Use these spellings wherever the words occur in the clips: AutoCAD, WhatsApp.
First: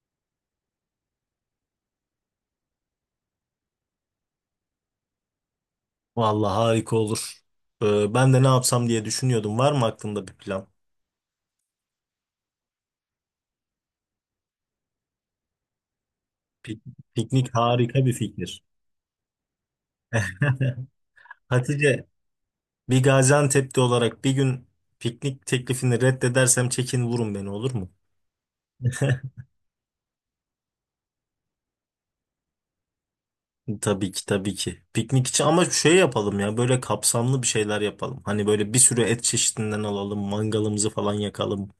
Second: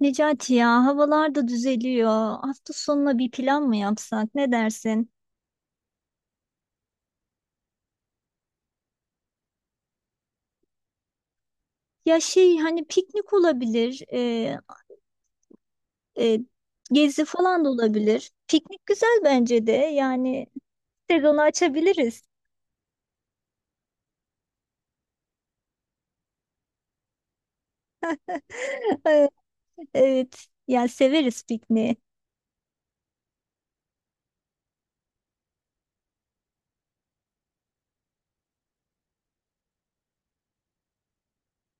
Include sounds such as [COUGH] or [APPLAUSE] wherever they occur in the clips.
Necati ya havalar da düzeliyor. Hafta sonuna bir plan mı yapsak? Ne dersin? Vallahi harika olur. Ben de ne yapsam diye düşünüyordum. Var mı aklında bir plan? Ya şey hani piknik olabilir, e, Pik- gezi Piknik falan da harika bir olabilir. fikir. Piknik güzel bence de. Yani [LAUGHS] sezonu Hatice, açabiliriz. bir Gaziantep'te olarak bir gün piknik teklifini reddedersem çekin vurun beni, olur mu? [LAUGHS] [LAUGHS] Evet, yani severiz pikniği. Tabii ki, tabii ki. Piknik için ama şey yapalım, ya böyle kapsamlı bir şeyler yapalım. Hani böyle bir sürü et çeşidinden alalım, mangalımızı falan yakalım.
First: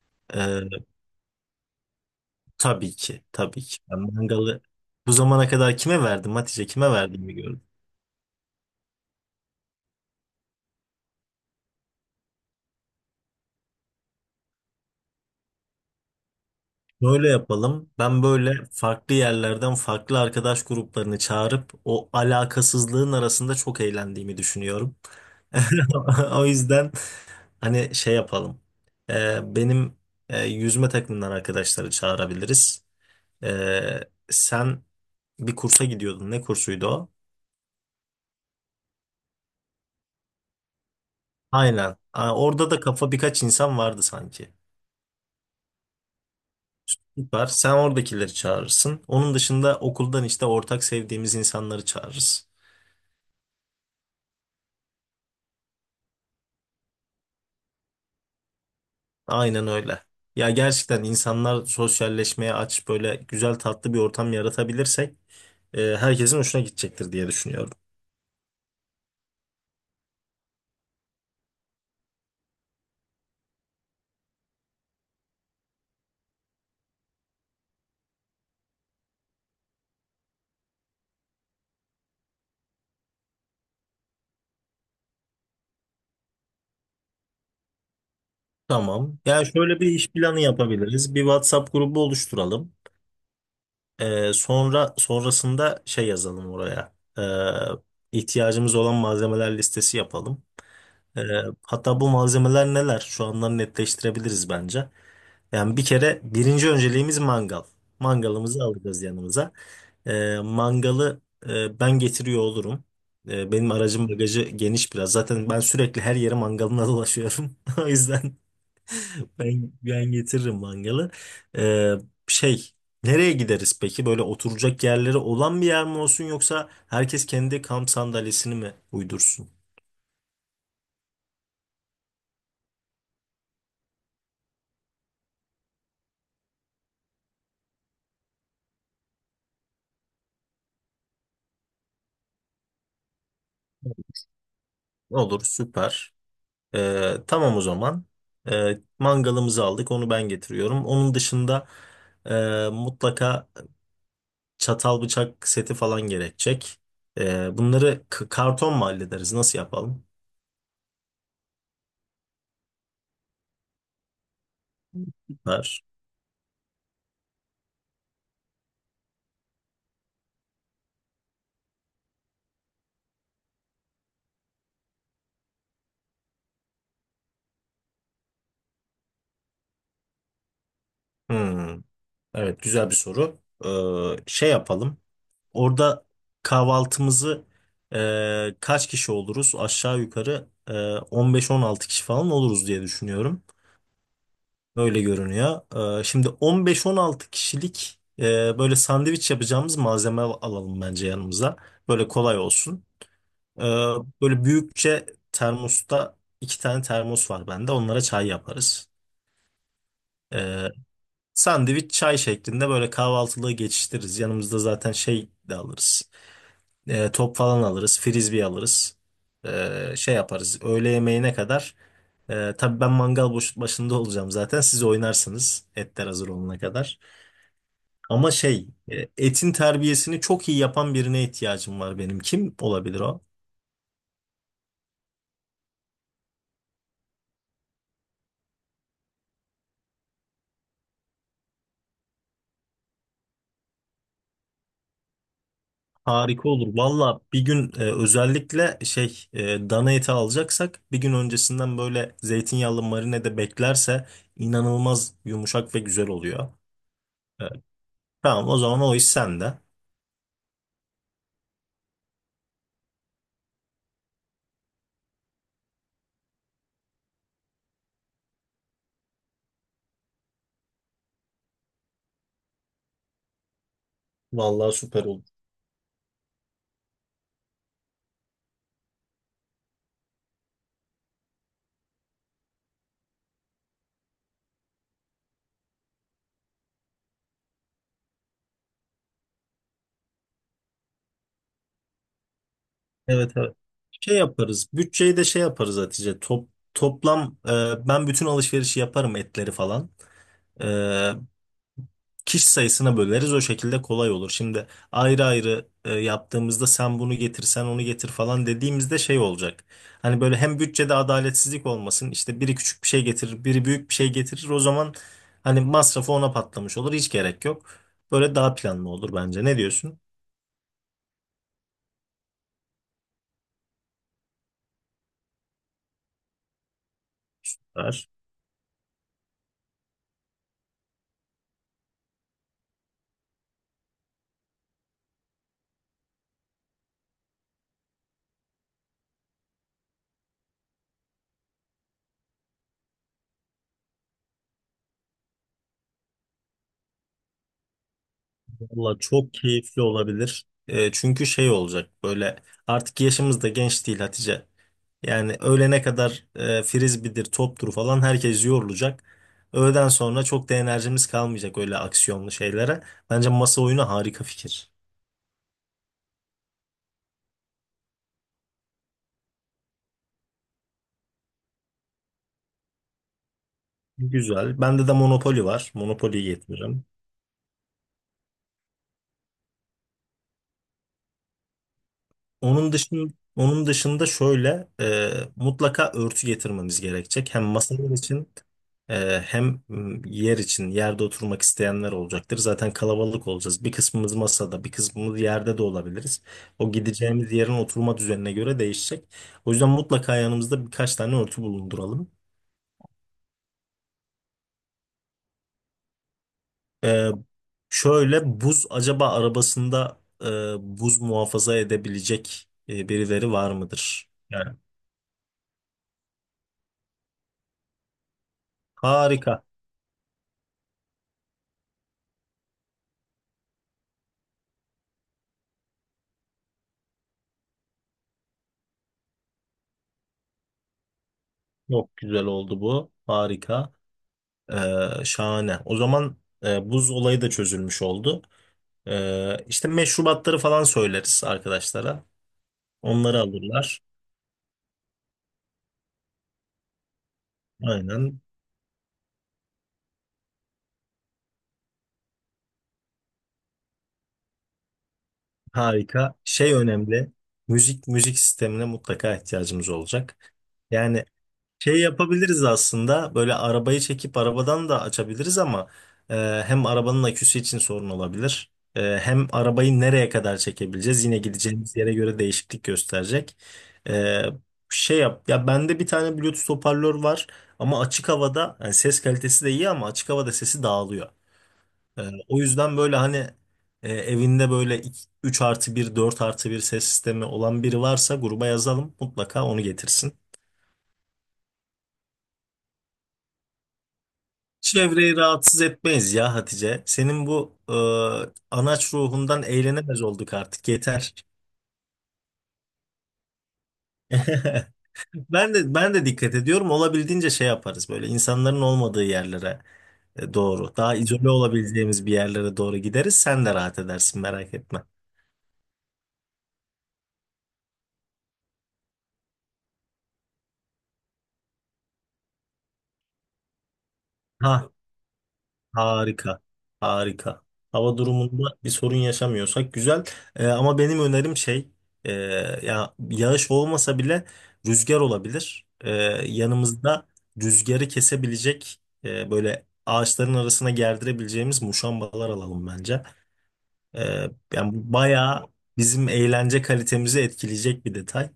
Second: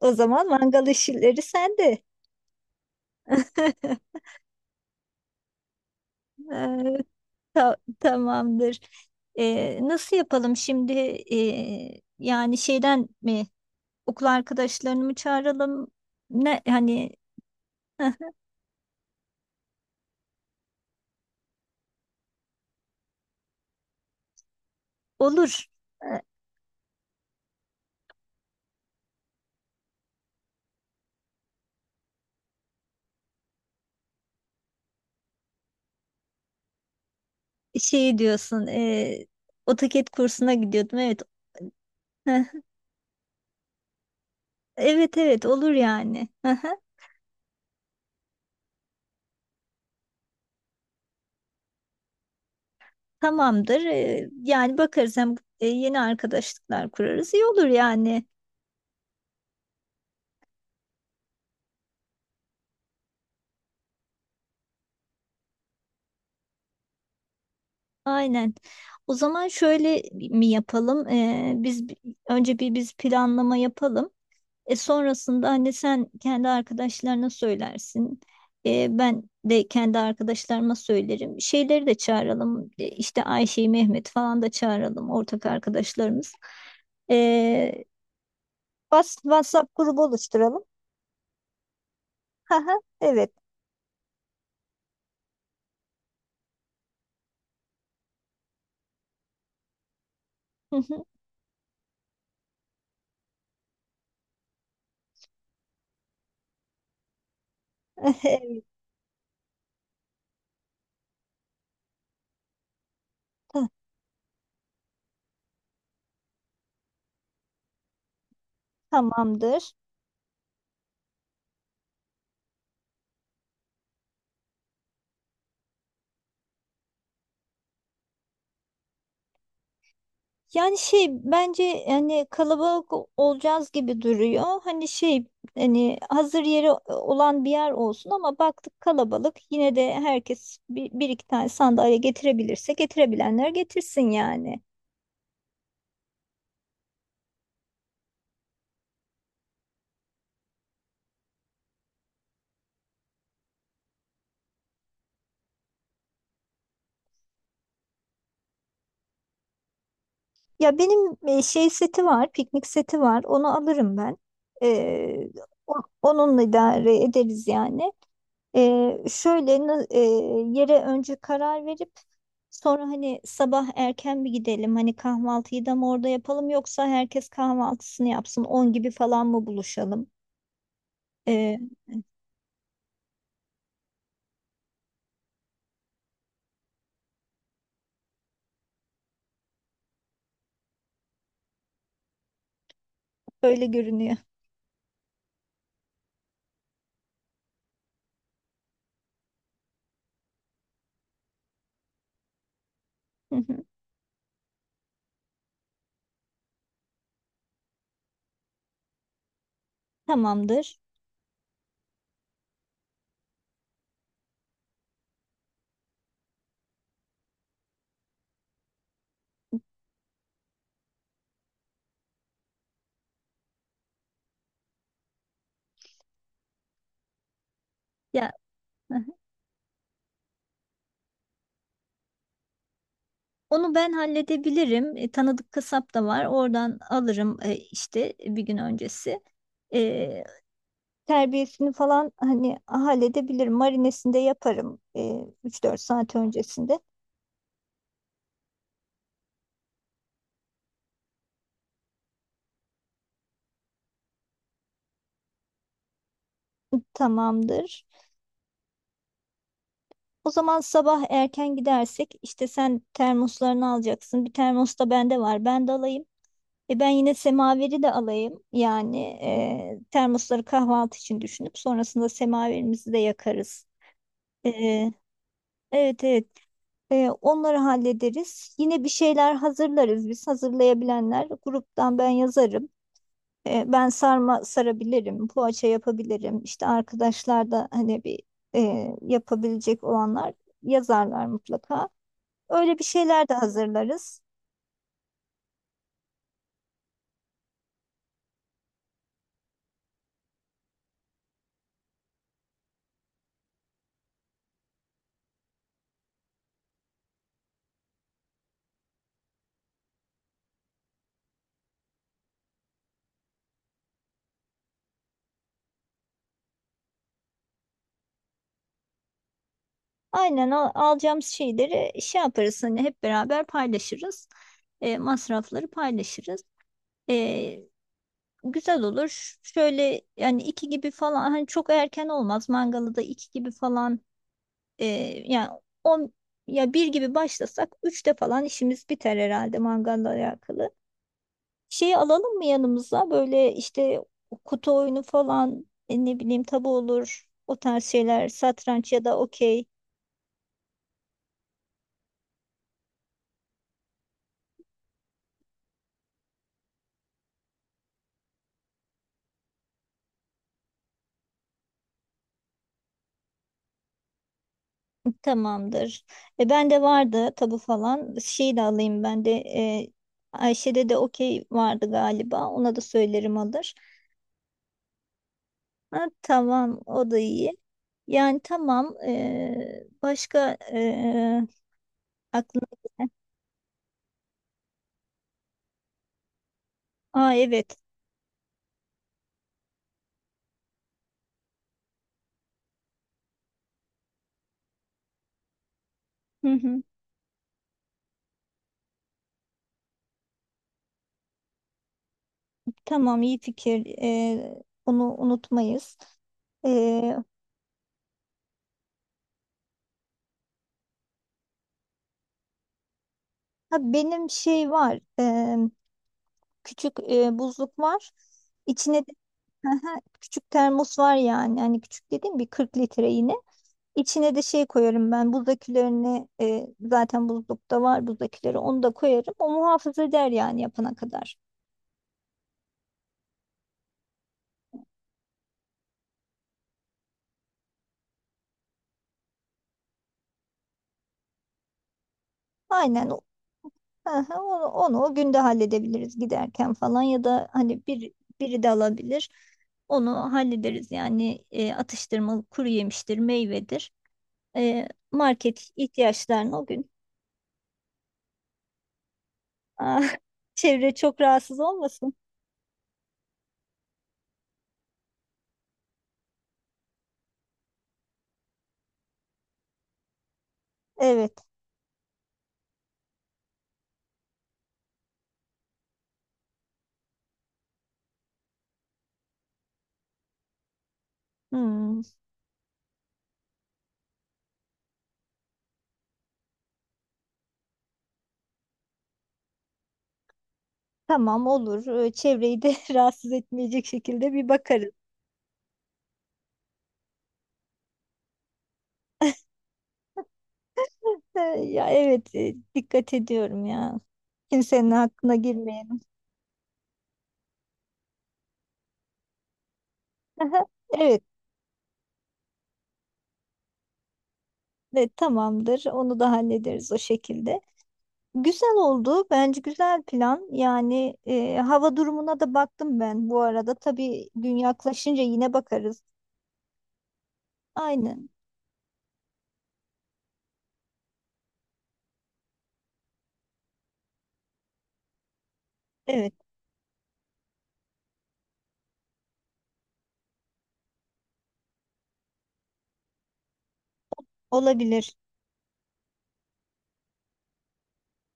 O zaman mangal Ee, işleri sende. tabii ki, tabii ki. Ben [LAUGHS] mangalı bu zamana kadar kime verdim E, Hatice, kime verdim bir… Tamamdır. E, nasıl yapalım şimdi? E, yani şeyden mi? Okul arkadaşlarını mı çağıralım? Ne hani Böyle yapalım. heh, Ben böyle farklı yerlerden farklı arkadaş gruplarını çağırıp o alakasızlığın arasında çok eğlendiğimi düşünüyorum. olur. [LAUGHS] O yüzden hani şey yapalım. Benim yüzme takımından arkadaşları çağırabiliriz. Ee, Sen bir kursa gidiyordun. Ne kursuydu o? Şey diyorsun, AutoCAD kursuna gidiyordum. Evet. Aynen. Aa, Heh, orada da kafa birkaç insan vardı sanki. evet evet olur yani. Hı hı, Süper. Sen oradakileri çağırırsın. Onun dışında okuldan işte ortak sevdiğimiz insanları çağırırız. tamamdır. Yani bakarız, hem yeni arkadaşlıklar kurarız. İyi olur yani. Aynen öyle. Ya gerçekten insanlar sosyalleşmeye aç, böyle güzel tatlı bir ortam yaratabilirsek herkesin hoşuna gidecektir diye düşünüyorum. Aynen. O zaman şöyle mi yapalım? Önce bir biz planlama yapalım. E sonrasında hani sen kendi arkadaşlarına söylersin. E, ben de kendi arkadaşlarıma söylerim. Şeyleri de çağıralım. E, işte Ayşe'yi, Mehmet falan da çağıralım. Ortak arkadaşlarımız. E, Tamam. Ya WhatsApp şöyle bir grubu iş planı oluşturalım. yapabiliriz. Bir WhatsApp grubu Haha, oluşturalım. evet. Sonrasında şey yazalım oraya. İhtiyacımız olan malzemeler listesi yapalım. [LAUGHS] E, Hatta bu malzemeler neler? Şu andan netleştirebiliriz bence. Yani bir kere birinci önceliğimiz mangal. Mangalımızı Evet, alacağız yanımıza. Mangalı ben getiriyor olurum. Ta- Benim aracım bagajı geniş biraz. Zaten ben sürekli her yere mangalına dolaşıyorum. [LAUGHS] O yüzden tamamdır. ben getiririm mangalı. Ee, şey, nereye gideriz peki? Böyle oturacak yerleri olan bir yer mi olsun, yoksa herkes kendi kamp sandalyesini mi uydursun? Yani şey bence hani kalabalık olacağız gibi duruyor. Hani şey hani hazır yeri olan bir yer olsun ama baktık kalabalık yine de herkes bir iki tane sandalye getirebilirse getirebilenler getirsin yani. Olur, süper. Tamam o zaman. Mangalımızı aldık, onu ben getiriyorum. Onun dışında mutlaka çatal bıçak seti falan gerekecek. Bunları karton mu hallederiz? Nasıl yapalım? Ya benim şey seti var, piknik seti var. Onu alırım ben. Ee, o- Ver. Onunla idare ederiz yani. Ee, şöyle na- e, Yere önce karar verip sonra hani sabah erken bir gidelim, hani kahvaltıyı da mı orada yapalım yoksa herkes kahvaltısını yapsın 10 gibi falan mı buluşalım? Ee, Hmm, evet, güzel bir soru. Şey yapalım. Orada kahvaltımızı kaç kişi oluruz? Aşağı yukarı 15-16 kişi falan oluruz diye düşünüyorum. öyle görünüyor. Öyle görünüyor. Şimdi 15-16 kişilik böyle sandviç yapacağımız malzeme alalım bence yanımıza. Böyle kolay olsun. Hı Ee, hı. Böyle büyükçe termosta 2 tane termos var bende. Onlara çay yaparız. Ee, Tamamdır. Sandviç çay şeklinde böyle kahvaltılığı geçiştiririz. Yanımızda zaten şey de alırız. Top falan alırız. Frisbee alırız. Şey yaparız. Öğle yemeğine kadar. Tabii ben mangal başında olacağım zaten. Siz oynarsınız etler hazır olana kadar. Ama Ya şey, hı hı, etin terbiyesini çok iyi yapan birine ihtiyacım var benim. Kim olabilir o? onu ben halledebilirim. E, tanıdık kasap da var. Oradan alırım işte bir gün öncesi. E, terbiyesini falan hani halledebilirim. Marinesini de yaparım 3-4 saat Harika olur. öncesinde. Valla bir gün özellikle şey, dana eti alacaksak bir gün öncesinden böyle zeytinyağlı marinede beklerse inanılmaz yumuşak ve güzel oluyor. E, Tamamdır. tamam o zaman, o iş sende. O zaman sabah erken gidersek işte sen termoslarını alacaksın. Bir termos da bende var. Ben de alayım. E ben yine semaveri de alayım. Yani termosları kahvaltı için düşünüp sonrasında semaverimizi de yakarız. E, Vallahi süper olur. evet evet. E, onları hallederiz. Yine bir şeyler hazırlarız biz. Hazırlayabilenler gruptan ben yazarım. E, ben sarma sarabilirim, poğaça yapabilirim. İşte arkadaşlar da hani yapabilecek olanlar yazarlar mutlaka. Öyle bir şeyler Evet, de evet. Şey hazırlarız. yaparız. Bütçeyi de şey yaparız Hatice. Toplam ben bütün alışverişi yaparım, etleri falan. E, Kişi sayısına böleriz, o şekilde kolay olur. Şimdi ayrı ayrı yaptığımızda sen bunu getir sen onu getir falan dediğimizde şey olacak. Hani böyle hem bütçede adaletsizlik olmasın, işte biri küçük bir şey getirir biri büyük bir şey getirir, o zaman hani masrafı ona patlamış olur, hiç gerek yok. Böyle daha planlı olur bence, ne diyorsun? Aynen, alacağımız şeyleri şey yaparız, hani hep beraber paylaşırız. E, masrafları paylaşırız. E, güzel olur. Şöyle yani iki gibi falan, hani çok erken olmaz. Mangalı da iki gibi falan, e, yani on ya bir gibi başlasak üçte falan işimiz biter herhalde mangalla alakalı. Şeyi alalım mı yanımıza? Böyle işte kutu oyunu falan, ne bileyim tabu olur. O tarz şeyler, satranç Valla ya da çok okey. keyifli olabilir. E, çünkü şey olacak, böyle artık yaşımız da genç değil Hatice. Yani öğlene kadar frisbee'dir, toptur falan, herkes yorulacak. Öğleden sonra çok da enerjimiz kalmayacak öyle aksiyonlu şeylere. Bence masa oyunu harika fikir. Tamamdır. E, ben de vardı tabu falan. Şeyi de alayım ben de. E, Ayşe'de de okey vardı galiba. Ona da söylerim alır. Güzel. Bende de Monopoly var. Ha, Monopoly'yi tamam getiririm. o da iyi. Yani tamam. e, başka e, aklına Onun dışında şöyle, mutlaka örtü getirmemiz Aa gerekecek. Hem evet. masalar için, hem yer için, yerde oturmak isteyenler olacaktır. Zaten kalabalık olacağız. Bir kısmımız masada, bir kısmımız yerde de olabiliriz. Hı O hı. gideceğimiz yerin oturma düzenine göre değişecek. O yüzden mutlaka yanımızda birkaç tane örtü bulunduralım. Tamam iyi fikir. Onu unutmayız. E, Ee, Şöyle buz, acaba arabasında e, buz muhafaza edebilecek birileri var ha mıdır? benim Yani şey var. Küçük buzluk var. İçine de harika. [LAUGHS] Aha, küçük termos var yani. Hani küçük dediğim bir 40 litre yine. İçine de şey koyarım ben. Buzdakilerini zaten buzlukta var buzdakileri. Onu da koyarım. O muhafaza eder yani yapana kadar. Çok güzel oldu bu. Harika. Şahane. O zaman buz olayı da çözülmüş oldu. İşte meşrubatları falan söyleriz arkadaşlara. Aynen. Onları alırlar. Aha, onu o günde halledebiliriz giderken falan ya da hani Aynen. biri de alabilir. Onu hallederiz yani, atıştırmalık, kuru yemiştir, meyvedir. E, market Harika. Şey ihtiyaçlarını o gün. önemli. Müzik sistemine mutlaka ihtiyacımız Ah, olacak. [LAUGHS] çevre Yani çok rahatsız şey olmasın. yapabiliriz aslında, böyle arabayı çekip arabadan da açabiliriz ama e, hem arabanın aküsü için sorun olabilir. E, hem arabayı nereye kadar çekebileceğiz yine Evet. gideceğimiz yere göre değişiklik gösterecek. E, şey yap ya bende bir tane Bluetooth hoparlör var ama açık havada, yani ses kalitesi de iyi ama açık havada sesi dağılıyor. Hmm, E, O yüzden böyle hani, evinde böyle 3+1, 4+1 ses sistemi olan biri varsa gruba yazalım, mutlaka onu getirsin. tamam olur. E, çevreyi de [LAUGHS] rahatsız etmeyecek şekilde bir bakarız. Çevreyi rahatsız etmeyiz ya Hatice. Senin bu anaç ruhundan eğlenemez olduk artık, yeter. E, ya evet dikkat ediyorum ya. [LAUGHS] Kimsenin hakkına Ben de ben girmeyelim. de dikkat ediyorum. Olabildiğince şey yaparız, böyle insanların olmadığı yerlere [LAUGHS] doğru. Daha Evet, evet, izole olabileceğimiz bir yerlere doğru gideriz. Sen de rahat edersin, merak etme. Tamamdır. Onu da hallederiz o şekilde. Güzel oldu. Bence güzel plan. Yani hava durumuna da baktım ben bu arada. Tabii gün Ha, yaklaşınca yine bakarız. harika. Harika. Hava Aynen. durumunda bir sorun yaşamıyorsak güzel. Ama benim önerim şey, e, ya yağış olmasa bile rüzgar olabilir. Evet, Yanımızda rüzgarı kesebilecek, böyle ağaçların arasına gerdirebileceğimiz muşambalar alalım bence. Yani bu olabilir. bayağı bizim eğlence kalitemizi etkileyecek bir detay.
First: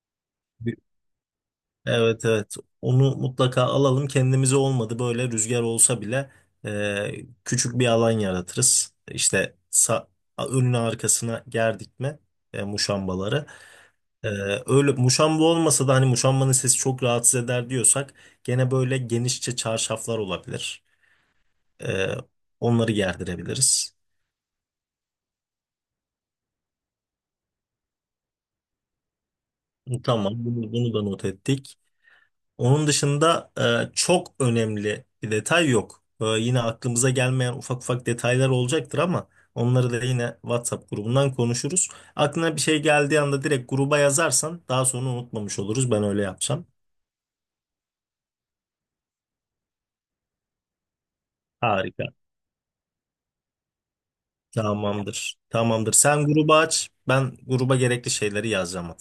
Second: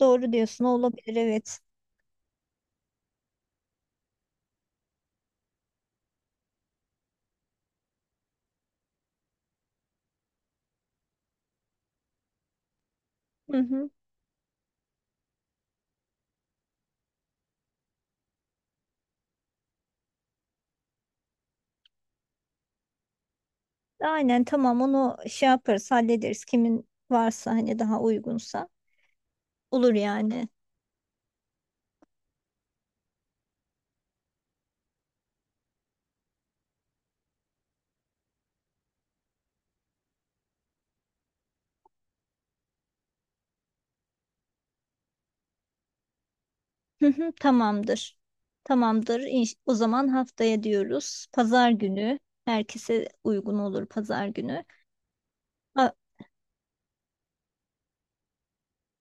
Doğru diyorsun, olabilir. Evet. Evet, evet, onu mutlaka alalım kendimize, olmadı böyle rüzgar olsa bile e, küçük bir alan yaratırız, işte önüne arkasına gerdik mi muşambaları… Hı hı. E, öyle muşamba olmasa da hani muşambanın sesi çok rahatsız eder diyorsak gene böyle genişçe çarşaflar olabilir. E, Onları gerdirebiliriz. Aynen tamam, onu şey yaparız, hallederiz. Kimin varsa, hani daha uygunsa olur Tamam, yani. bunu da not ettik. Onun dışında çok önemli bir detay yok. E, yine aklımıza gelmeyen ufak ufak detaylar olacaktır ama onları da yine WhatsApp grubundan konuşuruz. Aklına bir şey geldiği anda direkt gruba yazarsan daha sonra unutmamış oluruz. Ben öyle yapacağım. Hı hı, tamamdır. Tamamdır. O zaman haftaya diyoruz. Pazar Harika. günü. Herkese uygun olur pazar günü. Tamamdır. Ha, Tamamdır. Sen grubu aç, ben gruba gerekli şeyleri yazacağım.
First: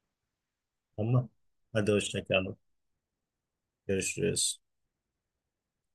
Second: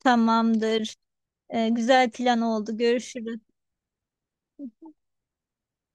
tamamdır. Tamam. Hadi Güzel hoşça plan kalın. oldu. Görüşürüz. Görüşürüz.